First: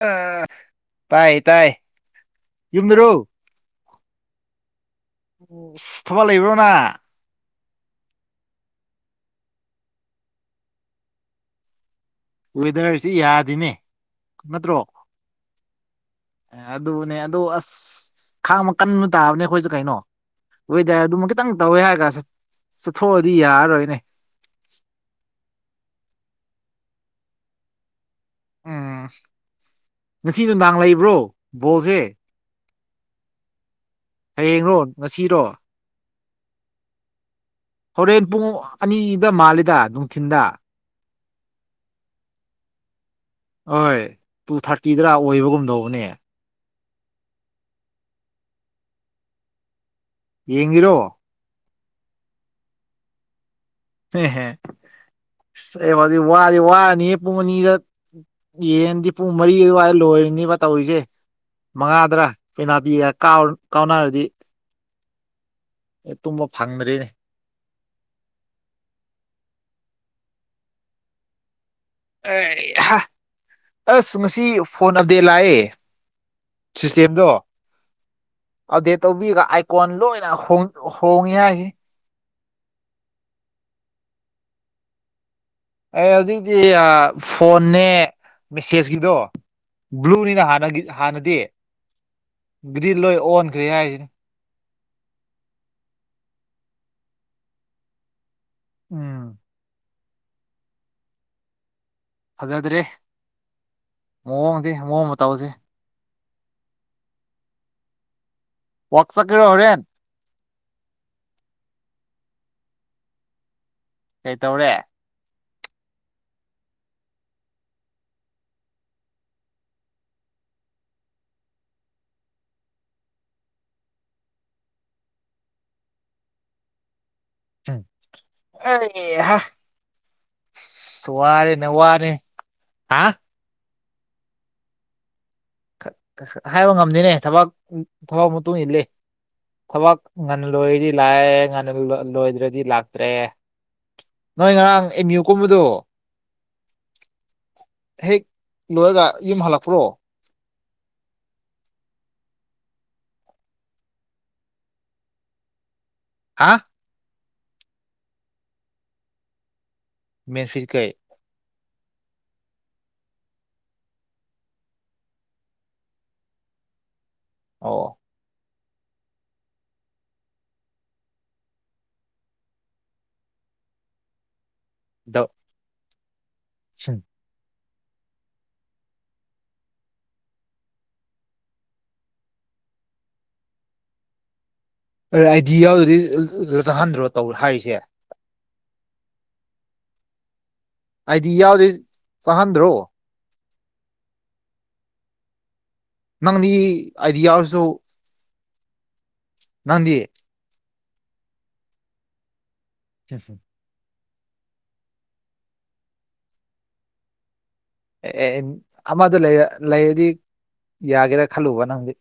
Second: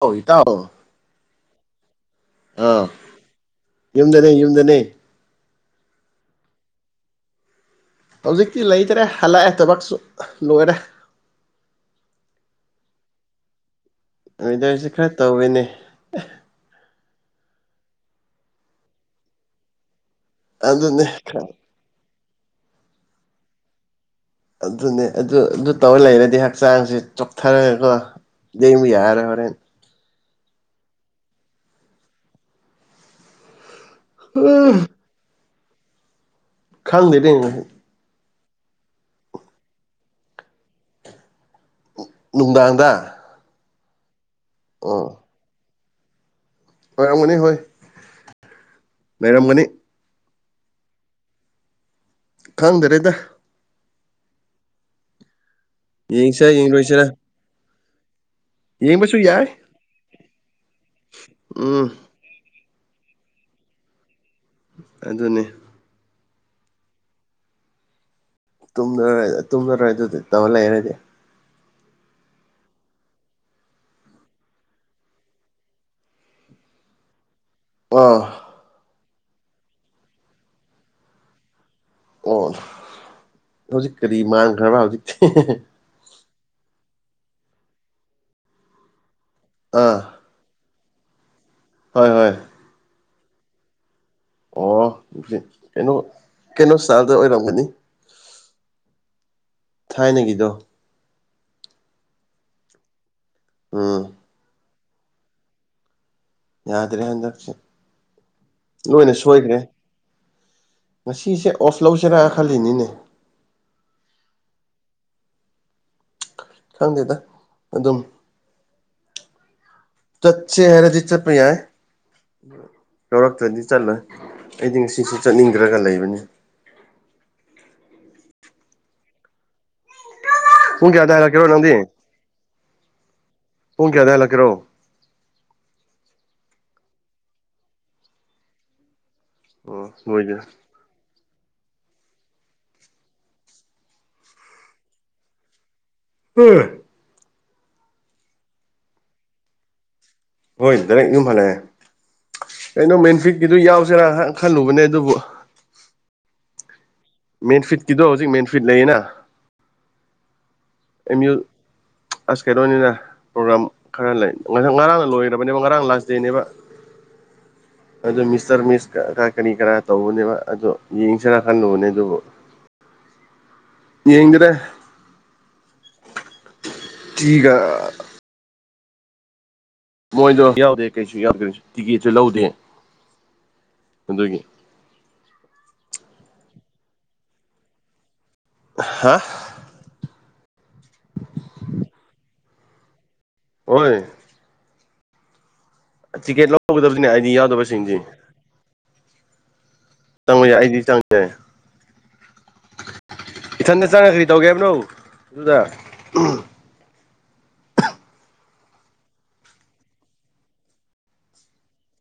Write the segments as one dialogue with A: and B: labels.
A: ꯑꯧ ꯏꯇꯥꯎ
B: ꯇꯥꯏ ꯇꯥꯏ
A: ꯑꯥ
B: ꯌꯨꯝꯗꯔꯣ
A: ꯌꯨꯝꯗꯅꯦ ꯌꯨꯝꯗꯅꯦ
B: ꯁꯤꯠ ꯊꯕꯛ ꯂꯩꯕ꯭ꯔꯣ ꯅꯪ
A: ꯍꯧꯖꯤꯛꯇꯤ ꯂꯩꯇ꯭ꯔꯦ ꯍꯜꯂꯛꯑꯦ ꯊꯕꯛꯁꯨ ꯂꯣꯏꯔꯦ
B: ꯋꯦꯗꯔꯁꯤ ꯌꯥꯗ‌ꯦꯅꯦ
A: ꯋ‌ꯦꯗꯔꯁꯤ ꯈꯔ ꯇꯧꯋ‌ꯦꯅꯦ
B: ꯑꯦ ꯑꯗꯨꯅꯦ ꯑꯗꯨ ꯑꯁ ꯈꯥꯡꯕ ꯀꯟꯕ ꯇꯥꯕꯅꯦ ꯑꯩꯈꯣꯏꯁꯨ ꯀꯩꯅꯣ ꯋꯦꯗꯔ
A: ꯑꯗꯨꯅꯦ
B: ꯑꯗꯨꯃ
A: ꯈꯔ
B: ꯈꯤꯇꯪ ꯇꯧꯋꯦ ꯍꯥꯏꯔꯒ ꯆꯠꯊꯣꯛꯑꯗꯤ ꯌꯥꯔꯔꯣꯏꯅꯦ
A: ꯑꯗꯨꯅꯦ ꯑꯗꯨ ꯑꯗꯨ ꯇꯧꯔ ꯂꯩꯔꯗꯤ ꯍꯛꯆꯥꯡꯁꯦ ꯆꯣꯛꯊꯔꯒꯀꯣ ꯂ‌ꯦꯡꯕ
B: ꯎꯝ
A: ꯌꯥꯔꯔ‌ꯣꯏ ꯍꯣꯔꯦꯟ
B: ꯉꯁꯤ ꯅꯨꯡꯗꯥꯡ ꯂꯩꯕ꯭ꯔꯣ ꯕꯣꯜꯖ‌ꯦ ꯍꯌꯦꯡꯔꯣ ꯉꯁꯤꯔꯣ
A: ꯈꯪꯗ‌ꯦꯅ‌ꯦ
B: ꯍꯣꯔꯦꯟ ꯄꯨꯡ ꯑꯅꯤꯗ ꯃꯥꯜꯂꯤꯗ ꯅꯨꯡꯊꯤꯟꯗ
A: ꯅꯨꯡꯗꯥꯡꯗ
B: ꯍꯣꯏ ꯇꯨ
A: ꯑꯣ
B: ꯊꯥꯔꯇꯤꯗꯔ ꯑꯣꯏꯕꯒꯨꯝ ꯇꯧꯕꯅꯦ
A: ꯑꯣꯏꯔꯝꯒꯅꯤ ꯍꯣꯏ ꯂꯩꯔꯝꯒꯅꯤ
B: ꯌꯦꯡꯉꯤꯔꯣ
A: ꯈꯪꯗꯔꯦꯗ
B: ꯍꯍ ꯑꯩ ꯍ‌ꯣꯖꯤ
A: ꯌꯦꯡꯁꯤꯔ
B: ꯋꯥꯗꯤ
A: ꯌꯦꯡꯂꯣꯏꯁꯤꯔ
B: ꯋꯥꯔꯅꯤꯍ‌ꯦ ꯄꯨꯡ ꯑꯅꯤꯗ ꯌꯦꯟꯗꯤ
A: ꯌꯦꯡꯕꯁꯨ
B: ꯄꯨꯡ
A: ꯌꯥꯏ
B: ꯃꯔꯤ ꯑꯗꯨꯋꯥꯏꯗ ꯂꯣꯏꯔꯅꯤꯕ ꯇꯧꯔꯤꯁꯦ
A: ꯎꯝ
B: ꯃꯉꯥꯗ꯭ꯔꯥ ꯄ‌ꯦꯅꯥꯜꯇꯤꯒ ꯀꯥꯎ ꯀꯥꯎꯅꯔꯗꯤ
A: ꯑꯗꯨꯅꯤ
B: ꯑꯇ‌ꯣꯞꯄ ꯐꯪꯗ꯭ꯔꯦꯅꯦ
A: ꯇꯨꯝꯂꯔ‌ꯣꯏ ꯇꯨꯝꯂꯔ‌ꯣꯏ ꯑꯗꯨꯗꯤ ꯇꯧ ꯂꯩꯔꯗꯤ
B: ꯑꯩ ꯍꯥ ꯑꯁ ꯉꯁꯤ ꯐꯣꯟ ꯑꯞꯗꯦꯠ ꯂꯥꯛꯑꯦ ꯁꯤꯁꯇꯦꯝꯗꯣ
A: ꯑꯣ
B: ꯑꯞꯗꯦꯠ ꯇꯧꯕꯤꯔꯒ ꯑꯥꯏꯀꯣꯟ ꯂꯣꯏꯅ ꯍꯣꯡ ꯍꯣꯡꯉꯦ ꯍꯥꯏꯅꯤ
A: ꯑꯣ ꯍꯧꯖꯤꯛ ꯀꯔꯤ ꯃꯥꯟꯈ꯭ꯔꯕ ꯍꯧꯖꯤꯛꯇꯤ
B: ꯑ ꯍꯧꯖꯤꯛꯇꯤ ꯐꯣꯟꯅꯦ ꯃꯦꯁꯦꯁꯀꯤꯗꯣ
A: ꯑꯥ
B: ꯕ꯭ꯂꯨꯅꯤꯅ ꯍꯥꯟꯅꯒꯤ ꯍꯥꯟꯅꯗꯤ
A: ꯍꯣꯏ ꯍꯣꯏ
B: ꯒ꯭ꯔꯤꯟ ꯂꯣꯏ ꯑꯣꯟꯈ꯭ꯔꯦ ꯍꯥꯏꯔꯤꯖꯤꯅꯤ
A: ꯑꯣ ꯀꯩꯅꯣ ꯀꯩꯅꯣ ꯏꯁꯇꯥꯏꯜꯗ ꯑꯣꯏꯔꯝꯒꯅꯤ
B: ꯎꯝ
A: ꯊꯥꯏꯅꯒꯤꯗꯣ
B: ꯐꯖꯗ꯭ꯔꯦ
A: ꯎꯝ
B: ꯃꯑꯣꯡꯗꯤ ꯃꯑꯣꯡ ꯃꯇꯧꯁꯤ
A: ꯌꯥꯗ꯭ꯔꯦ ꯍꯟꯗꯛꯁꯦ
B: ꯋꯥꯛ
A: ꯂꯣꯏꯅ
B: ꯆꯠꯀꯦꯔꯣ
A: ꯁꯣꯏꯈ꯭ꯔꯦ
B: ꯍꯣꯔꯦꯟ
A: ꯉꯁꯤꯁꯦ ꯑꯣꯐ ꯂꯧꯁꯤꯔꯥ ꯈꯜꯂꯤꯅꯤꯅꯦ
B: ꯀꯩꯇꯧꯔꯦ
A: ꯈꯪꯗꯦꯗ ꯑꯗꯨꯝ ꯆꯠꯁꯦ ꯍꯥꯏꯔꯗꯤ ꯆꯠꯄ ꯌꯥꯏ ꯌꯥꯎꯔꯛꯇ꯭ꯔꯗꯤ ꯆꯠꯂꯣꯏ ꯑꯩꯗꯤ ꯉꯁꯤꯁꯦ ꯆꯠꯅꯤꯡꯗ꯭ꯔꯒ ꯂꯩꯕꯅꯤ
B: ꯑꯩꯍꯥ
A: ꯄꯨꯡ
B: ꯑꯁ
A: ꯀꯌꯥꯗ ꯍꯜꯂꯛꯀꯦꯔꯣ
B: ꯋꯥꯔꯦꯅꯦ
A: ꯅꯪꯗꯤ
B: ꯋꯥꯔꯦ ꯍꯥ
A: ꯄꯨꯡ ꯀꯌꯥꯗ ꯍꯜꯂꯛꯀꯦꯔꯣ
B: ꯍꯥꯏꯕ ꯉꯝꯗꯦꯅꯦ ꯊꯕꯛ ꯊꯕꯛ ꯃꯇꯨꯡ ꯏꯜꯂꯤ
A: ꯑꯣ
B: ꯊꯕꯛ
A: ꯂꯣꯏꯗꯦ
B: ꯉꯟꯅ ꯂꯣꯏꯔꯗꯤ ꯂꯥꯛꯑꯦ ꯉ ꯂꯣꯏꯗ꯭ꯔꯗꯤ ꯂꯥꯛꯇ꯭ꯔꯦ ꯅꯣꯏ ꯉꯔꯥꯡ ꯑꯦꯝ ꯌꯨ ꯀꯨꯝꯕꯗꯣ
A: ꯎꯝ
B: ꯍꯦꯛ ꯂꯣꯏꯔꯒ ꯌꯨꯝ ꯍꯜꯂꯛꯄ꯭ꯔꯣ
A: ꯍꯣꯏ ꯗꯥꯏꯔꯦꯛ ꯌꯨꯝ ꯍꯜꯂꯛꯑꯦ ꯀꯩꯅꯣ ꯃꯦꯟꯐꯤꯠꯀꯤꯗꯨ ꯌꯥꯎꯁꯦꯔꯥ ꯈꯜꯂꯨꯕꯅꯦ ꯑꯗꯨꯕꯨ
B: ꯍꯥꯥ
A: ꯃꯦꯟꯐꯤꯠꯀꯤꯗꯣ ꯍꯧꯖꯤꯛ ꯃꯦꯟꯐꯤꯠ ꯂꯩꯌꯦꯅ
B: ꯃꯦꯟꯐꯤꯠ ꯀꯩ
A: ꯑꯦꯝ ꯌꯨ ꯑꯁ ꯀꯩꯅꯣꯅꯤꯅ ꯄ꯭ꯔꯣꯒ꯭ꯔꯥꯝ ꯈꯔ ꯂꯩ ꯉꯔꯥꯡꯅ ꯂꯣꯏꯈ꯭ꯔꯕꯅꯦꯕ ꯉꯔꯥꯡ ꯂꯥꯁ ꯗꯦꯅꯦꯕ
B: ꯑꯣ
A: ꯑꯗꯨ ꯃꯤꯁꯇꯔ ꯃꯤꯁ ꯀꯔꯤ ꯀꯔꯥ ꯇꯧꯕꯅꯦꯕ ꯑꯗꯣ ꯌꯦꯡꯁꯤꯔ ꯈꯜꯂꯨꯕꯅꯦ ꯑꯗꯨꯕꯨ
B: [unintelligible]
A: ꯌꯦꯗꯔꯦ
B: ꯗ
A: ꯇꯤꯒ ꯃꯣꯏꯗꯣ ꯌꯥꯎꯗꯦ ꯀꯩꯁꯨ ꯌꯥꯎꯗꯦ ꯇꯤꯛꯀꯦꯠꯁꯨ ꯂꯧꯗꯦ ꯑꯗꯨꯒꯤ
B: ꯑꯥꯏꯗꯤ ꯌꯥꯎꯗꯗꯤ ꯆꯪꯍꯟꯗ꯭ꯔꯣ ꯇꯧ ꯍꯥꯏꯔꯤꯁꯦ
A: ꯍꯥ
B: ꯍꯥꯏꯗꯤ ꯌꯥꯎꯗꯦ ꯆꯥꯍꯟꯗ꯭ꯔꯣ
A: ꯍꯣꯏ
B: ꯅꯪꯗꯤ
A: ꯇꯤꯀꯦꯠ ꯂꯧꯒꯗꯕꯅꯤꯅꯦ ꯑꯥꯏꯗꯤ ꯌꯥꯎꯗꯕꯁꯤꯡꯁꯦ
B: ꯅꯪꯗꯤ
A: ꯆꯪꯕ ꯌꯥꯏ ꯑꯩꯗꯤ ꯆꯪꯕ ꯌꯥꯏ
B: ꯆꯦ
A: ꯏꯊꯟꯗ ꯆꯪꯅ ꯀꯔꯤ ꯇꯧꯒꯦ ꯍꯥꯏꯕꯅꯣ ꯑꯗꯨꯗ
B: ꯑꯦ ꯑꯦ ꯑꯃꯗꯣ ꯂꯩ ꯂꯩꯔꯗꯤ ꯌꯥꯒꯦꯔꯥ ꯈꯜꯂꯨꯕ ꯅꯪꯗꯤ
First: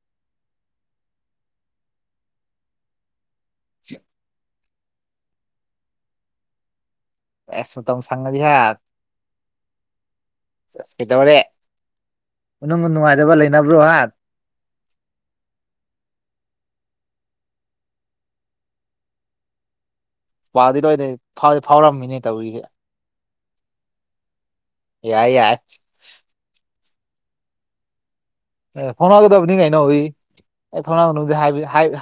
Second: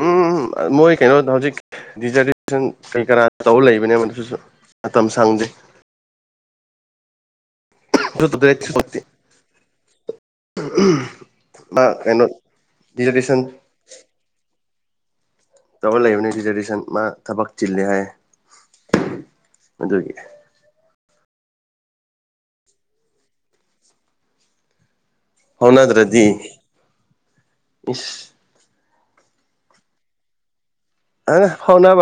A: ꯎꯝ ꯃꯣꯏ ꯀꯩꯅꯣ ꯍꯧꯖꯤꯛ ꯔꯤꯖꯦꯁꯟ ꯀꯩ ꯀꯔꯥ ꯇꯧꯕ ꯂꯩꯕꯅꯦ ꯑꯗꯨꯁꯨ ꯃꯇꯝ ꯁꯪꯗꯦ
B: ꯑꯦꯁ ꯇꯝ ꯁꯒꯗꯤ ꯍꯥꯏ ꯆꯁ ꯀꯩꯗꯧꯔꯦ
A: ꯀꯩꯅꯣ
B: ꯅꯨꯡ ꯅꯨꯡꯉꯥꯏꯇꯕ
A: ꯗꯤꯖꯔꯇꯦꯁꯟ
B: ꯂꯩꯅꯕ꯭ꯔꯣ ꯍꯥꯏ
A: ꯇꯧꯔ ꯂꯩꯕꯅꯤ ꯔꯤꯖꯔꯦꯁꯟ ꯃꯥ ꯊꯕꯛ ꯆꯤꯜꯂꯤ ꯍꯥꯏ ꯑꯗꯨꯒꯤ
B: ꯋꯥꯗꯤ ꯂꯣꯏꯅ ꯐ ꯐꯥꯎꯔꯝꯃꯤꯅꯦ ꯇꯧꯔꯤꯁꯦ ꯌꯥꯏ ꯌꯥꯏ
A: ꯍꯅ ꯑꯗꯨ꯭ꯔꯗꯤꯗꯤ ꯏꯁ
B: ꯑꯦ ꯊꯥꯎꯅꯥꯒꯗꯕꯅꯤ ꯀꯩꯅꯣ ꯎꯏ ꯑꯦ ꯊꯥꯎꯅꯥ ꯃꯅꯨꯡꯗ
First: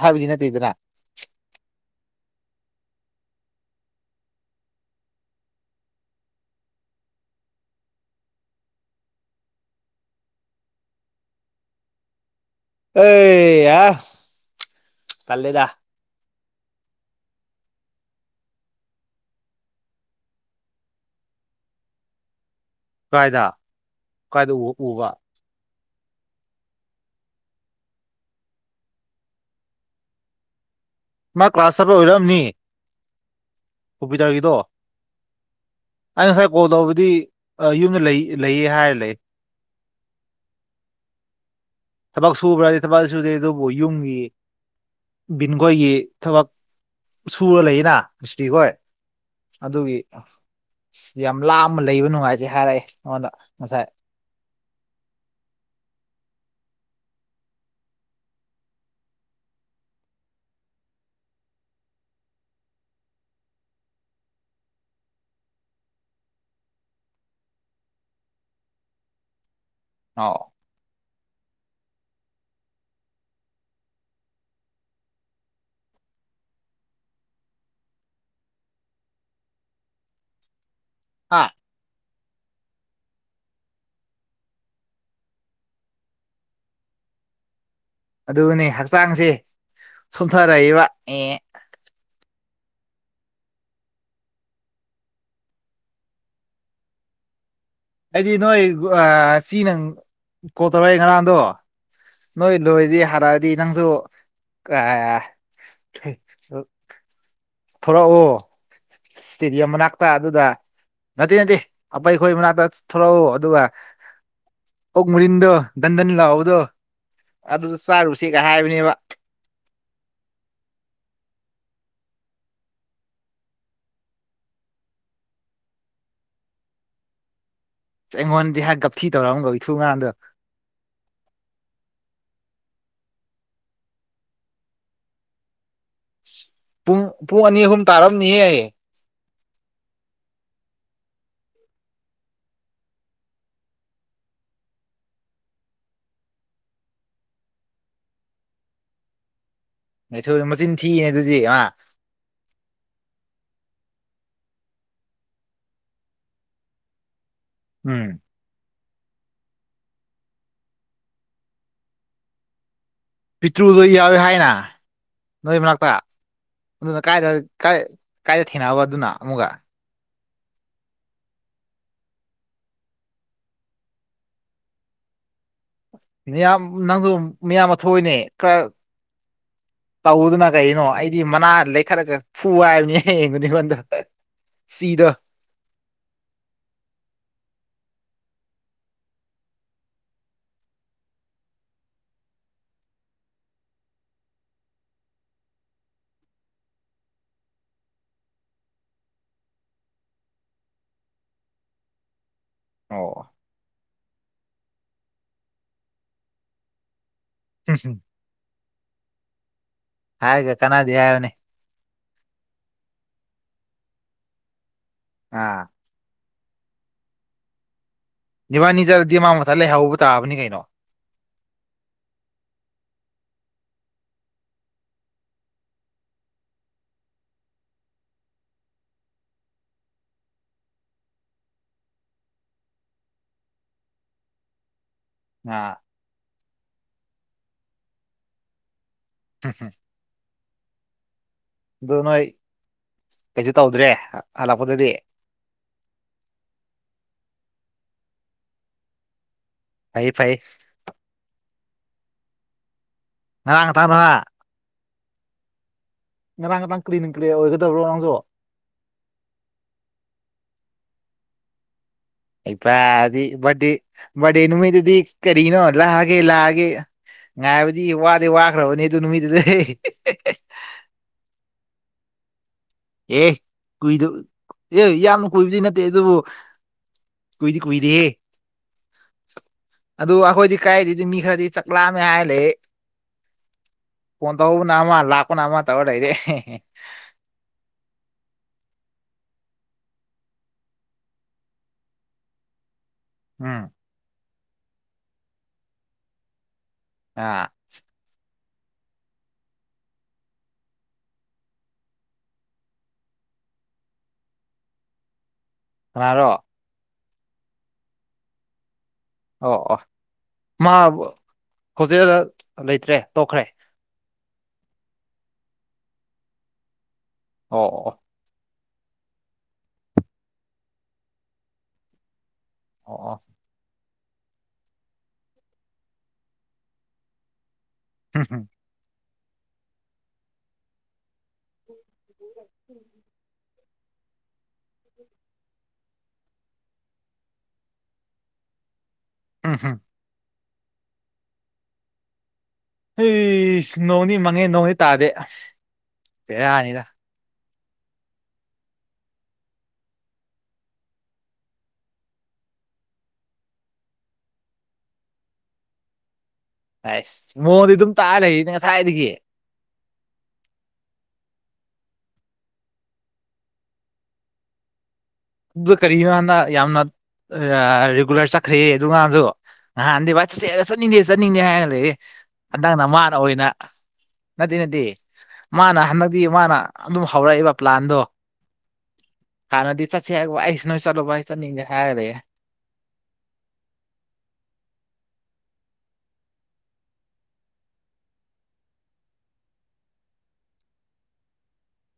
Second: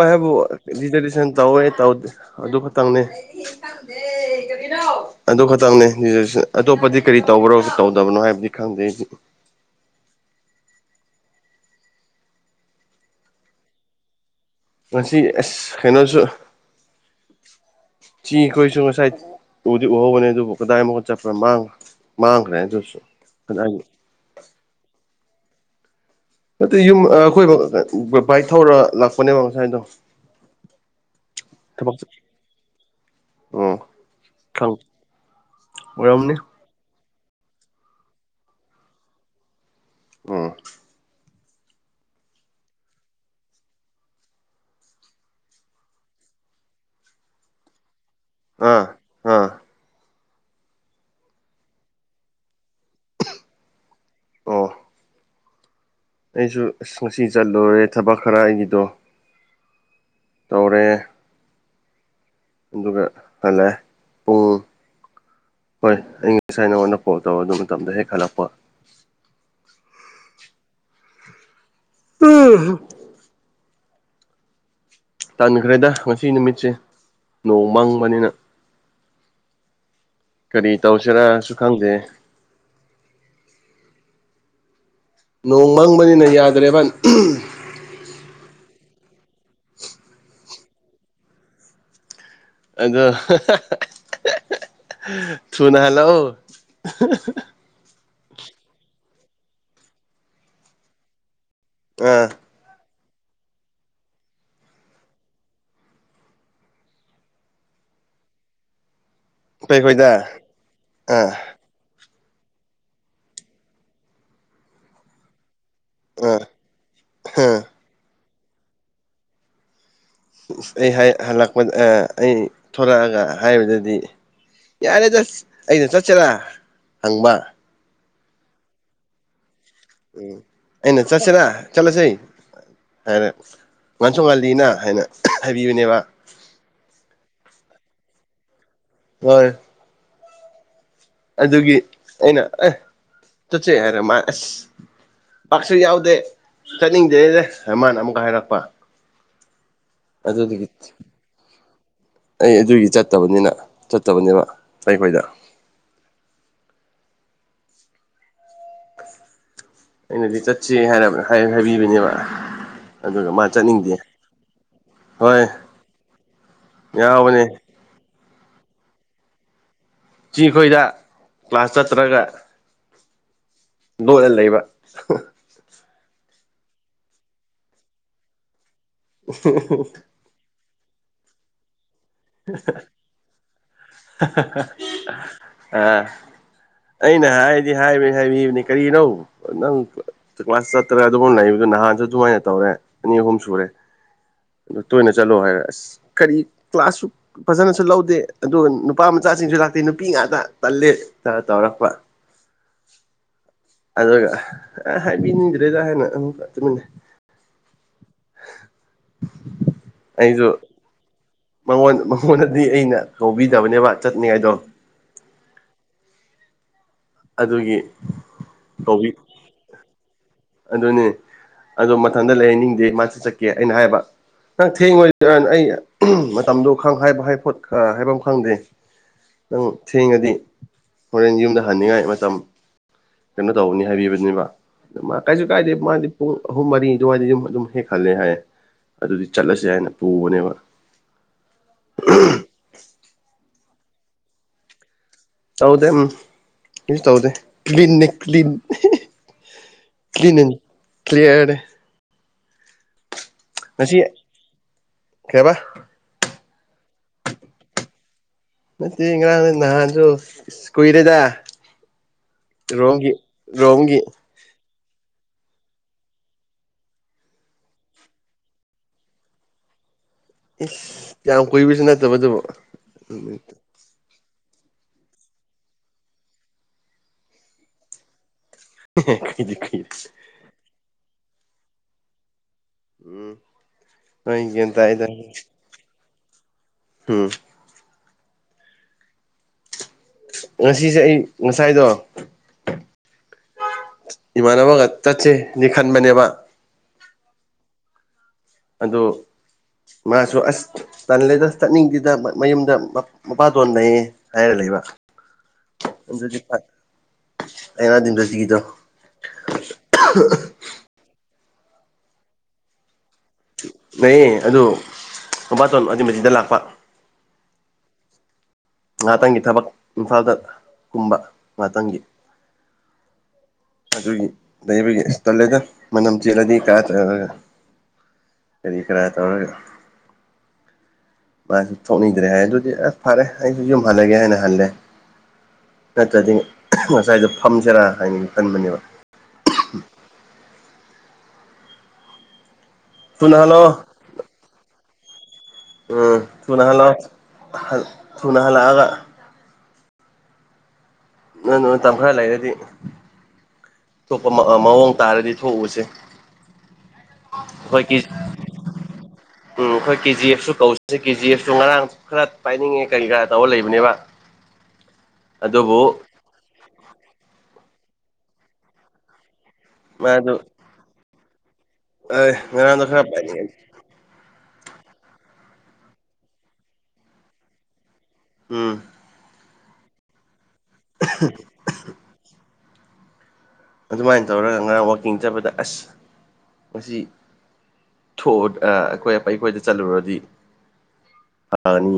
B: ꯍꯥꯏꯗꯤ ꯅꯠꯇꯦꯗꯅ
A: ꯗꯗꯤ ꯇꯧꯋꯦ ꯇꯧꯗꯦ ꯑꯗꯨ ꯈꯛꯇꯪꯅꯤ ꯑꯗꯨ ꯈꯛꯇꯪꯅꯦ ꯑꯇꯣꯞꯄꯗꯤ ꯀꯔꯤ ꯇꯧꯕ꯭ꯔꯣ ꯇꯧꯗꯕꯅꯣ ꯍꯥꯏꯕꯗꯤ ꯈꯪꯗꯩ
B: ꯑꯦ ꯌꯥ
A: ꯉꯁꯤ ꯑꯁ ꯀꯩꯅꯣꯁꯨ ꯆꯤ ꯀꯣꯏꯁꯨ ꯉꯁꯥꯏ ꯎꯗꯤ ꯎꯍꯧꯕꯅꯦ ꯑꯗꯨꯕꯨ ꯀꯗꯥꯏ ꯑꯃꯨꯛꯀ ꯆꯠꯄ꯭ꯔꯣ ꯃꯥꯡꯕ꯭ꯔꯣ ꯃꯥꯡꯒꯈ꯭ꯔꯦ ꯇꯁꯨ
B: ꯀꯥꯏꯗ ꯀꯥꯏꯗ ꯎꯕ
A: ꯑꯗꯨ ꯌꯨꯝ ꯑꯩꯈꯣꯏ ꯕꯥꯏꯛ ꯊꯧꯔ ꯂꯥꯛꯄꯅꯦꯕ ꯉꯁꯥꯏꯅꯗꯣ
B: ꯃꯥ ꯀ꯭ꯂꯥꯁ [unintelligible] ꯑꯣꯏꯔꯛꯑꯝꯅꯤ
A: ꯎꯝ ꯈꯪ
B: [unintelligible]
A: [unintelligible]
B: ꯑꯩ ꯉꯁꯥꯏ ꯀꯣꯜ ꯇꯧꯕꯗꯤ ꯑꯩ ꯌꯨꯝꯗ ꯂꯩ ꯂꯩꯌꯦ ꯍꯥꯏꯔ ꯂꯩ ꯫
A: ꯎꯝ
B: ꯊꯕꯛ ꯁꯨꯕ꯭ꯔꯗꯤ ꯊꯕꯛ ꯁꯨꯗꯦ ꯑꯗꯨꯕꯨ ꯌꯨꯝꯒꯤ ꯕꯤꯟꯈꯣꯏꯒꯤ ꯊꯕꯛ ꯁꯨꯔ ꯂꯩꯌꯦꯅ ꯃꯤꯁꯇ꯭ꯔꯤꯈꯣꯏ
A: ꯑꯥ ꯑꯥ
B: ꯑꯗꯨꯒꯤ ꯌꯥꯝ ꯂꯥꯞꯅ ꯂꯩꯕ ꯅꯨꯡꯉꯥꯏꯇ‌ꯦ ꯍꯥꯏꯔꯛꯑꯦ ꯑꯩꯉꯣꯟꯗ ꯉꯁꯥꯏ ꯫
A: ꯑꯥ ꯑꯩꯁꯨ ꯑꯁ ꯉꯁꯤ ꯆꯠꯂꯨꯔꯦ ꯊꯕꯛ ꯈꯔ ꯑꯩꯒꯤꯗꯣ ꯫ ꯇꯧꯔꯦ ꯑꯗꯨꯒ ꯍꯜꯂꯦ ꯄꯨꯡ ꯍꯣꯏ ꯑꯩ ꯉꯁꯥꯏ ꯅꯉꯣꯟꯗ ꯐꯣꯟ ꯇꯧꯔ‍ꯦ ꯑꯗꯨ ꯃꯇꯝꯗ ꯍꯦꯛ ꯍꯜꯂꯛꯄ
B: ꯑ
A: [unintelligible] ꯇꯥꯟꯈ꯭ꯔꯦꯗ ꯉꯁꯤ ꯅꯨꯃꯤꯠꯁꯦ ꯅꯣꯡ ꯃꯪꯕꯅꯤꯅ ꯫ ꯀꯔꯤ
B: ꯍꯥ
A: ꯇꯧꯁꯤꯔꯥꯁꯨ ꯈꯪꯗꯦ ꯫ ꯅꯣꯡ ꯃꯪꯕꯅꯤꯅ ꯌꯥꯗ꯭ꯔꯦꯕ ꯫
B: ꯑꯗꯨꯅꯦ ꯍꯛꯆꯥꯡꯁꯦ ꯁꯣꯊꯔꯛꯏꯕ ꯑꯦ ꯫
A: ꯑꯗꯨꯗꯣ ꯊꯨꯅ ꯍꯜꯂꯛꯑ‌ꯣ
B: ꯑꯩꯗꯤ ꯅꯣꯏ ꯑꯥ ꯁꯤ ꯅꯪ ꯀꯣꯜ ꯇꯧꯔꯛꯑꯦ ꯉꯔꯥꯡꯗꯣ ꯫
A: ꯑꯥ
B: ꯅꯣꯏ ꯂꯣꯏꯔꯗꯤ ꯍꯥꯏꯔꯛꯑꯗꯤ ꯅꯪꯁꯨ ꯑꯥ ꯊ‌ꯣꯂꯛꯑꯣ ꯏꯁꯇꯦꯗꯤꯌꯝ
A: ꯑꯩꯈꯣꯏ
B: ꯃꯅꯥꯛꯇ
A: ꯈꯣꯏꯗ
B: ꯑꯗꯨꯗ
A: ꯑꯥ
B: ꯅꯠꯇꯦ ꯅꯠꯇꯦ ꯫ ꯑꯄꯩ ꯈꯣꯏ ꯃꯅꯥꯛꯇ ꯊꯣꯛꯂꯛꯎ ꯑꯗꯨꯒ ꯑꯣꯛ ꯃꯨꯔꯤꯟꯗꯣ ꯗꯟꯗꯟ
A: ꯑꯥ
B: ꯂꯥꯎꯕꯗꯣ ꯑꯗꯨꯗ ꯆꯥꯔꯨꯁꯦꯒ ꯍꯥꯏꯕꯅꯦꯕ ꯫
A: ꯑꯩ ꯍꯥꯏ ꯍꯜꯂꯛꯄ ꯑꯥ ꯑꯩ ꯊ‌ꯣꯂꯛꯑꯒ ꯍꯥꯏꯕꯗꯗꯤ ꯌꯥꯔꯦꯗ ꯑꯩꯅ ꯆꯠꯁ‌ꯦꯔꯥ ꯍꯪꯕ
B: ꯑꯩꯉꯣꯟꯗꯗꯤꯍꯥ ꯒꯥꯞꯊꯤ ꯇꯧꯔꯛꯑꯝꯕ
A: ꯎꯪ ꯑꯩꯅ ꯆꯠꯁꯤꯔ ꯆꯂꯥꯁꯦ ꯍꯥꯏꯅ ꯉꯟꯁꯣ ꯉꯜꯂꯤꯅ ꯍꯥꯏꯅ ꯍꯥꯏꯕꯤꯕꯥꯅꯦꯕ
B: ꯄꯨꯡ ꯄꯨꯡ ꯑꯅꯤ ꯑꯍꯨꯝ ꯇꯥꯔꯝꯅꯤꯍꯦ ꯫
A: ꯋꯥꯏ ꯑꯗꯨꯒꯤ ꯑꯩꯅ ꯑꯦ ꯆꯠꯆ‍ꯦ ꯍꯥꯏꯔ ꯃꯥ ꯑꯁ ꯄꯥꯛꯁꯨ ꯌꯥꯎꯗꯦ ꯆꯠꯅꯤꯡꯗꯦꯗ ꯃꯥꯅ ꯑꯃꯨꯛꯀ ꯍꯥꯏꯔꯛꯄ ꯑꯗꯨꯗꯒꯤ
B: ꯃꯆꯤꯟ ꯊꯤꯅꯦ ꯑꯗꯨꯗꯤ ꯃꯥ
A: ꯑꯩ ꯑꯗꯨꯒꯤ ꯆꯠꯇꯕꯅꯤꯅ ꯆꯠꯇꯕꯅꯦꯕ ꯑꯩꯈꯣꯏꯗ
B: ꯎꯝ
A: ꯑꯩꯅꯗꯤ ꯆꯠꯁꯦ ꯍꯥꯏꯅ ꯍꯥꯏꯕꯤꯕꯅꯦꯕ ꯫
B: ꯄꯤꯇ꯭ꯔꯨꯗꯣ ꯌꯥꯎꯔ‌ꯣꯏ ꯍꯥꯏꯅ
A: ꯍꯣꯏ
B: ꯅꯣꯏ ꯃꯅꯥꯛꯇ ꯑꯗꯨꯅ ꯀꯥꯏꯗ
A: ꯌꯥꯎꯕꯅꯦ
B: ꯀꯥꯏꯗ ꯀꯥꯏꯗ ꯊꯦꯡꯅꯕ ꯑꯗꯨꯅ ꯑꯃꯨꯛꯀ
A: ꯈꯣꯏꯗ ꯀ꯭ꯂꯥꯁ ꯆꯠꯇ꯭ꯔꯒ ꯅ‌ꯣꯛꯑ ꯂꯩꯕ
B: ꯌꯥꯝ ꯅꯪꯁꯨ ꯃꯤꯌꯥꯝꯕ ꯊꯣꯛꯎꯅꯦ ꯈ꯭ꯔꯥ
A: [inaudible]
B: ꯇꯧꯑ‌ꯣꯗꯅ ꯀꯩꯅꯣ ꯑꯩꯗꯤ ꯃꯅꯥ ꯂꯩꯈꯠꯂꯒ ꯐꯨꯋꯥꯕꯅꯤꯍ‌ꯦ ꯁꯤꯗ‌ꯣ
A: ꯑꯥ ꯑꯩꯅ ꯍꯥꯏꯗꯤ ꯍꯥꯏꯕꯅꯤ ꯍꯥꯏꯕꯤꯕꯅꯤ ꯀꯔꯤꯅꯣ ꯅꯪ ꯀ꯭ꯂꯥꯁ ꯆꯠꯇ꯭ꯔꯒ ꯑꯗꯨꯝ ꯂꯩꯕꯗ ꯅꯍꯥꯟꯁꯨ ꯑꯗꯨꯃꯥꯏꯅ ꯇꯧꯔꯦ ꯑꯅꯤ ꯑꯍꯨꯝ ꯁꯨꯔꯦ ꯑꯗꯨ ꯇꯣꯏꯅ ꯆꯠꯂꯣ ꯍꯥꯏꯔꯦ ꯑꯁ ꯀꯔꯤ ꯀ꯭ꯂꯥꯁꯁꯨ ꯐꯖꯅꯁꯨ ꯂꯧꯗꯦ ꯑꯗꯨꯒ ꯅꯨꯄꯥ ꯃꯆꯥꯁꯤꯡꯁꯨ ꯂꯥꯛꯇꯦ ꯅꯨꯄꯤ ꯉꯥꯛꯇ ꯇꯜꯂꯦ ꯇꯧꯔꯛꯄ
B: ꯑꯣ
A: ꯑꯗꯨꯒ ꯍꯥꯏꯕꯤꯅꯤꯡꯗ꯭ꯔꯦꯗ ꯍꯥꯏꯦꯅ ꯑꯃꯨꯛ ꯇꯨꯃꯤꯟꯅ
B: ꯎ
A: ꯑꯩꯁꯨ
B: ꯍꯥꯏꯔꯒ ꯀꯅꯥꯗꯦ ꯍꯥꯏꯕꯅꯦ
A: ꯃꯉꯣꯟ ꯃꯉꯣꯟꯗꯗꯤ ꯑꯩꯅ ꯀꯧꯕꯤꯗꯕꯅꯦꯕ ꯆꯠꯅꯤꯡꯉꯥꯏꯗꯣ
B: ꯑꯥ
A: ꯑꯗꯨꯒꯤ
B: ꯏꯕꯥꯅꯤ ꯆꯂꯗꯤ ꯃꯥꯥ ꯃꯊꯟ ꯂꯩꯍꯧꯕ ꯇꯥꯕꯅꯤ ꯀꯩꯅꯣ
A: ꯑꯗꯨꯅꯦ ꯑꯗꯣ ꯃꯊꯟꯗ ꯂꯩꯅꯤꯡꯗꯦ ꯃꯥꯁꯨ ꯆꯠꯀꯦ ꯑꯩꯅ ꯍꯥꯏꯕ ꯅꯪ ꯊꯦꯡꯉꯣꯏ ꯑꯩ ꯃꯇꯝꯗꯣ ꯈꯪ ꯍꯥꯏꯕ ꯍꯥꯏ ꯈꯣꯠ ꯈꯔ ꯍꯥꯏꯐꯝ ꯈꯪꯗꯦ ꯅꯪ ꯊꯦꯡꯉꯗꯤ ꯍꯣꯔꯦꯟ ꯌꯨꯝꯗ ꯍꯟꯅꯤꯡꯉꯥꯏ ꯃꯇꯝ ꯀꯩꯅꯣ ꯇꯧꯕꯅꯤ ꯍꯥꯏꯕꯤꯕꯗꯨꯅꯤꯕ ꯑꯗꯨ ꯃ ꯀꯥꯏꯁꯨ ꯀꯥꯏꯗꯦ
B: ꯑꯥ
A: ꯃꯥꯗꯤ ꯄꯨꯡ ꯑꯍꯨꯝ ꯃꯔꯤ ꯑꯗꯨꯋꯥꯏꯗ ꯌꯨꯝ ꯑꯗꯨꯝ ꯍꯦꯛꯍꯜꯂꯦ ꯍꯥꯏꯌꯦ ꯑꯗꯨꯗꯤ ꯆꯠꯂꯁꯦ ꯍꯥꯏꯅ ꯄꯨꯕꯅꯦꯕ
B: ꯑꯗꯨ ꯅꯣꯏ ꯀꯩꯁꯨ ꯇꯧꯗ꯭ꯔꯦ ꯍꯜꯂꯛꯄꯗꯗꯤ
A: ꯇꯧꯗꯦ ꯎꯝ ꯀꯩꯁꯨ ꯇꯧꯗꯦ ꯀ꯭ꯂꯤꯟꯅꯦ ꯀ꯭ꯂꯤꯟ
B: ꯐꯩ ꯐꯩ
A: ꯀ꯭ꯂꯤꯟ ꯑꯦꯟ ꯀ꯭ꯂꯤꯌꯥꯔꯅꯦ
B: ꯉꯔꯥꯡ ꯉꯇꯥꯡ
A: ꯉꯁꯤ ꯀꯩꯕ
B: ꯉꯔꯥꯡ ꯉꯔꯥꯡ ꯀ꯭ꯂꯤꯟ ꯑꯦꯟ ꯀ꯭ꯂꯤꯌꯥꯔ ꯑꯣꯏꯒꯗꯕ꯭ꯔꯣ ꯅꯪꯁꯨ
A: ꯅꯠꯇꯦꯏ ꯉꯔꯥꯡ ꯅꯍꯟꯁꯨ ꯏꯁ ꯀꯨꯏꯔꯦꯗ ꯔꯣꯝꯒꯤ
B: ꯍꯩꯄꯗꯤ ꯕꯔꯗꯦ
A: ꯔꯣꯝꯒꯤ
B: ꯕꯔꯗꯦ ꯅꯨꯃꯤꯠꯇꯗꯤ ꯀꯔꯤꯅꯣ ꯂꯥꯛꯑꯒꯦ ꯂꯥꯛꯑꯒꯦ ꯉꯥꯏꯕꯗꯤ ꯋꯥꯗꯤ ꯋꯥꯈ꯭ꯔꯕꯅꯦ ꯑꯗꯨ ꯅꯨꯃꯤꯠꯇꯨꯗꯩ
A: ꯏꯁ ꯌꯥꯝ ꯀꯨꯏꯕꯁꯨ ꯅꯠꯇꯕꯗꯨꯕꯨ
B: ꯑꯦ ꯀꯨꯏꯗ ꯑꯦ ꯌꯥꯝꯅ ꯀꯨꯏꯕꯗꯤ ꯅꯠꯇꯦ ꯑꯗꯨꯕꯨ ꯀꯨꯏꯗꯤ ꯀꯨꯏꯗꯦꯍꯦ
A: ꯀꯨꯏꯗꯤ ꯀꯨꯏꯔꯦ
B: ꯑꯗꯨ ꯑꯩꯈꯣꯏꯗꯤ ꯀꯥꯏꯗꯗꯤ ꯃꯤ ꯈꯔꯗꯤ ꯆꯥꯛꯂꯥꯝꯃꯦ ꯍꯥꯏꯂꯦ
A: ꯎꯝ
B: ꯐꯣꯟ
A: ꯍꯣꯏ ꯒ꯭ꯌꯥꯟ
B: ꯇꯧꯕꯅ ꯑꯃ
A: ꯇꯥꯏꯗ
B: ꯂꯥꯛꯄꯅ ꯑꯃ ꯇꯩꯔ ꯂꯩꯔꯦ
A: ꯎꯝ ꯉꯁꯤꯁꯦ ꯑꯩ ꯉꯁꯥꯏꯗꯣ
B: ꯎꯝ
A: ꯏꯃꯥꯟꯅꯕꯒ ꯆꯠꯁꯦꯅꯦ ꯈꯟꯕꯅꯦꯕ
B: ꯑ
A: ꯑꯗꯣ ꯃꯥꯁꯨ ꯑꯁ ꯇꯜꯂꯦꯗ ꯆꯠꯅꯤꯡꯗꯦꯗ ꯃꯌꯨꯝꯗ ꯃꯄꯥꯗꯣꯟ ꯅꯩꯌꯦ ꯍꯥꯏꯔ ꯂꯩꯕ
B: ꯀꯅꯥꯔꯣ
A: ꯑꯗꯨꯗꯤ ꯐꯠ ꯑꯩꯅꯗꯤꯗꯖꯤꯒꯤꯗꯣ
B: ꯑꯣ ꯑꯣ ꯃꯥ ꯍꯣꯖꯇꯦꯜꯗ ꯂꯩꯇ꯭ꯔꯦ ꯇꯣꯛꯈ꯭ꯔꯦ
A: ꯂꯩꯌꯦ ꯑꯗꯨ ꯃꯕꯥꯇꯣꯟ ꯑꯗꯨꯃꯗ ꯂꯥꯛꯄ
B: ꯑꯣ ꯑꯣ
A: ꯉꯥꯇꯪꯒꯤ ꯊꯕꯛ ꯏꯝꯐꯥꯜꯗ ꯀꯨꯝꯕ ꯉꯥꯇꯪꯒꯤ
B: ꯑꯣ ꯑꯣ
A: ꯑꯗꯨꯒꯤ ꯂꯩꯕꯒꯤ ꯇꯜꯂꯦꯗ ꯃꯅꯝ ꯆꯦꯜꯂꯗꯤ ꯀꯌꯥ ꯆꯠꯂꯒ
B: ꯍꯝ ꯍꯝ
A: ꯀꯔꯤ ꯀꯔꯥ ꯇꯧꯔꯒ ꯃꯥꯁꯨ ꯊꯣꯛꯅꯤꯡꯗ꯭ꯔꯦ ꯍꯥꯏ ꯑꯗꯨꯗꯤ ꯑꯁ ꯐꯔꯦ ꯑꯩꯁꯨ ꯌꯨꯝ ꯍꯜꯂꯒꯦ ꯍꯥꯏꯅ ꯍꯜꯂꯦ ꯅꯠꯇ꯭ꯔꯗꯤ ꯉꯁꯥꯏꯗꯣ ꯐꯝꯁꯦꯔꯥ ꯍꯥꯏꯅ ꯈꯟꯕꯅꯦꯕ
B: ꯎꯝ ꯍꯝ
A: ꯊꯨꯅ
B: ꯍꯦꯁꯁ
A: ꯍꯜꯂꯛꯑꯣ
B: ꯅꯣꯡꯗꯤ ꯃꯪꯉꯦ ꯅꯣꯡꯗꯤ ꯇꯥꯗꯦ
A: ꯎꯝ
B: ꯕꯦꯔꯥꯅꯤꯗ
A: ꯊꯨꯅꯍꯜꯂꯥꯛꯑꯣ ꯊꯨꯅꯍꯂꯥꯛꯑꯒ ꯅꯪ ꯇꯝ ꯈꯦꯂ ꯂꯩꯔꯗꯤ ꯊꯣꯛꯄ ꯃꯑꯣꯡ ꯇꯥꯔꯗꯤ ꯊꯣꯛꯎꯁꯦ
B: ꯑꯁ ꯃꯑꯣꯟꯗꯤ ꯑꯗꯨꯝ
A: ꯑꯩꯈꯣꯏꯒꯤ
B: ꯇꯥꯔ ꯂꯩꯅꯦ ꯉꯁꯥꯏꯗꯒꯤ
A: ꯎꯝ ꯑꯩꯈꯣꯏ ꯀꯦ ꯖꯤ ꯑꯦꯐꯁꯨ ꯀꯧꯁꯦ ꯀꯦ ꯖꯤ ꯑꯦꯐꯁꯨ ꯉꯔꯥꯡ ꯈꯔ ꯄꯥꯏꯅꯤꯡꯉꯦ ꯀꯔꯤ ꯀꯔꯥ ꯇꯧꯔ ꯂꯩꯕꯅꯦꯕ
B: [unintelligible] ꯑꯗꯨ
A: ꯑꯗꯨꯕꯨ
B: ꯀꯔꯤꯅꯣ ꯍꯥꯟꯗ ꯌꯥꯝꯅ ꯔꯤꯒꯨꯂꯔ ꯆꯠꯈ꯭ꯔꯦ ꯑꯗꯨꯀꯥꯟꯁꯨꯣ ꯅꯍꯥꯟ ꯍꯥꯟꯗꯗꯤ ꯋꯥ
A: ꯃꯥꯗꯨ
B: ꯆꯠꯁꯦꯔ ꯆꯠꯅꯤꯡꯗꯦ ꯆꯠꯅꯤꯡꯗꯦ ꯍꯥꯏ ꯂꯩ
A: ꯑꯦ ꯉꯔꯥꯡꯗꯣ
B: ꯍꯟꯗꯛꯅ
A: ꯈꯔ
B: ꯃꯥꯅ
A: ꯄꯥꯏꯅꯤꯡꯉꯦ
B: ꯑꯣꯏꯅ ꯅꯠꯇꯦ ꯅꯠꯇꯦ ꯃꯥꯅ ꯍꯟꯗꯛꯇꯤ ꯃꯥꯅ ꯑꯗꯨꯝ ꯍꯧꯔꯛꯏꯕ ꯄ꯭ꯂꯥꯟꯗꯣ
A: ꯎꯝ
B: ꯀꯥꯟꯅꯗꯤ ꯆꯁꯦ ꯋꯥꯏꯁ ꯅ ꯆꯂ ꯆ ꯍꯥꯏꯔꯦ
A: ꯑꯗꯨꯃꯥꯏꯅ ꯇꯧꯔꯒ ꯉꯔꯥꯡ ꯋꯥꯛꯀꯤꯡ ꯆꯠꯄꯗ ꯑꯁ ꯉ ꯊꯣꯛꯎ ꯑꯩꯈꯣꯏ ꯑ ꯑꯩꯈꯣꯏꯗ ꯆꯠꯂꯨꯔꯗꯤ ꯑꯅꯤ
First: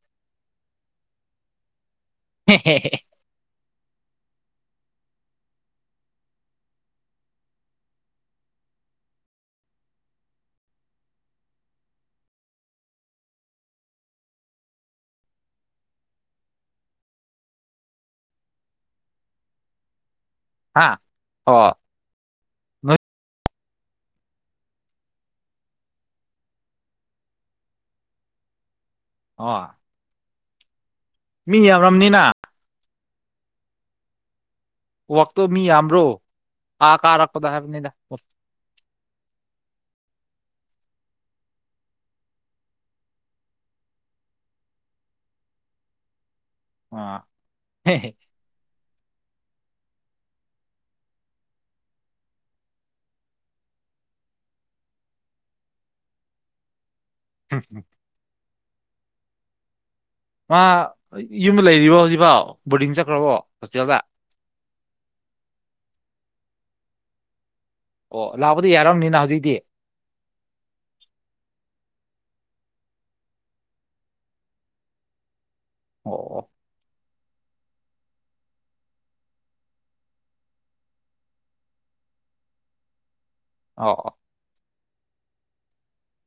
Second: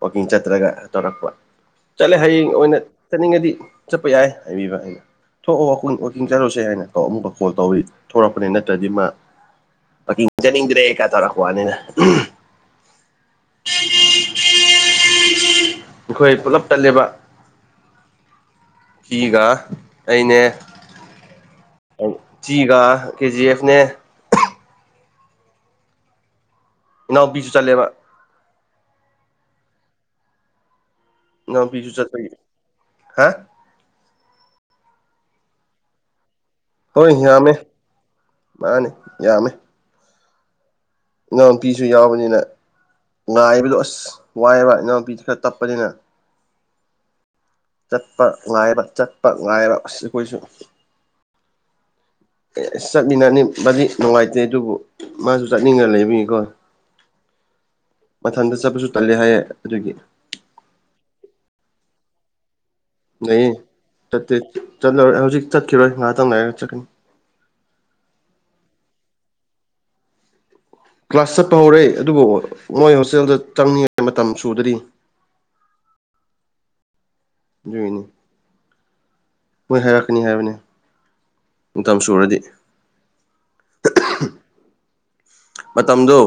A: ꯋꯥꯀꯤꯡ ꯆꯠꯇ꯭ꯔꯒ ꯇꯧꯔꯛꯄ ꯆꯠꯂꯦ ꯍꯌꯦꯡ ꯑꯣꯏꯅ ꯆꯠꯅꯤꯡꯉꯗꯤ ꯆꯠꯄ ꯌꯥꯏ ꯍꯥꯏꯕꯤꯕ ꯑꯩꯅ ꯊꯣꯛꯑꯣ ꯋꯥꯈ ꯋꯥꯋꯀꯤꯡ ꯆꯠꯔꯨꯁꯦ ꯍꯥꯏꯅ ꯑꯃꯨꯛ ꯀꯣꯜ ꯇꯧꯔꯤꯤ ꯊꯣꯛꯣꯔꯛꯄꯅꯦ ꯅꯠꯇ꯭ꯔꯗꯤ ꯃꯥ ꯀꯤꯡꯖꯅꯤꯡꯗ꯭ꯔꯦ ꯀꯥꯏ ꯇꯧꯔꯛꯄ ꯋꯥꯅꯤꯅ [unintelligible] ꯑꯩꯈꯣꯏ ꯄꯨꯂꯞ ꯇꯠꯂꯦꯕ ꯐꯤꯒ ꯑꯅꯦ
B: ꯍꯥꯥ ꯑꯣ
A: ꯑꯦ ꯆꯤꯒ ꯀꯦꯖꯤ ꯑꯦꯐꯅꯦ ꯏꯅꯥꯎꯄꯤꯁꯨ ꯆꯠꯂꯦꯕ
B: ꯑꯣ ꯃꯤ
A: ꯑꯕꯤꯖꯨ ꯆ ꯆ
B: ꯌꯥꯝꯔꯝꯅꯤꯅ
A: ꯍꯥ
B: ꯋꯥꯛꯇ ꯃꯤ ꯌꯥꯝ꯭ꯔꯣ
A: ꯍꯣꯏ ꯌꯥꯝꯃꯦ ꯃꯥꯅꯤ ꯌꯥꯝꯃꯦ ꯉꯥꯡꯄꯤꯤꯁꯨ ꯌꯥꯎꯕꯅꯤꯅ ꯉꯥꯏꯕꯗꯣ ꯑꯁ ꯋꯥꯏꯑꯕ ꯏꯅꯥꯎꯄꯤꯁ ꯈꯔ ꯇꯞꯄꯅꯤm
B: ꯑꯥ
A: ꯆꯠꯄ ꯉꯥꯏꯕ ꯆꯠꯄ ꯉꯥꯏ ꯑꯩꯈꯣꯏꯁꯨ ꯑꯦ ꯑꯁ ꯆꯠꯃꯤꯟꯅꯅꯤꯡꯕꯗꯤ ꯅꯨꯡꯉꯥꯏꯇꯦ ꯑꯗꯨꯕꯨ ꯃꯥꯁꯨ ꯆꯠꯅꯤꯡꯉ ꯂꯩꯕꯅꯤꯀꯣ
B: ꯎꯝ ꯎꯝ
A: ꯃꯊꯟꯇ ꯆꯠꯄꯁꯨ ꯇꯜꯂꯦ ꯍꯥꯏꯌꯦ ꯑꯗꯨꯒꯤ
B: ꯃꯥ ꯌꯨꯝꯗ ꯂꯩꯔꯤꯕꯣ ꯍꯧꯖꯤꯛꯐꯥꯎ ꯕꯣꯔꯗꯤꯡ ꯆꯠ
A: ꯅꯌꯦ ꯆꯠꯇꯦ ꯆꯠꯂꯔꯣꯏ ꯍꯧꯖꯤꯛ ꯆꯠꯈꯤꯔꯣꯏ ꯉꯥꯏꯍꯥꯛꯇꯪ ꯉꯥꯏꯔꯒ ꯆꯠꯀꯅꯤ
B: ꯑꯣ ꯂꯥꯛꯄꯗꯤ ꯌꯥꯔꯔꯕꯅꯤꯅ ꯍꯧꯖꯤꯛꯇꯤ
A: ꯀ꯭ꯂꯥꯁ ꯆꯠꯄ ꯍꯧꯔꯛꯏ ꯑꯗꯨꯕꯨ ꯃꯣꯏ ꯍꯣꯁꯇꯦꯜꯗ ꯆꯪꯅꯤꯡꯉꯥꯏ ꯃꯇꯝ ꯁꯨꯗꯔꯤ
B: ꯑꯣ
A: ꯌꯨꯣꯏꯅꯤ ꯃꯣꯏ ꯍꯥꯏꯔꯛꯀꯅꯤ ꯍꯥꯏꯕꯅꯤ ꯇꯝ ꯁꯨꯔꯗꯤ
B: ꯑꯣ ꯑꯣ
A: ꯃꯇꯝꯗꯨꯣ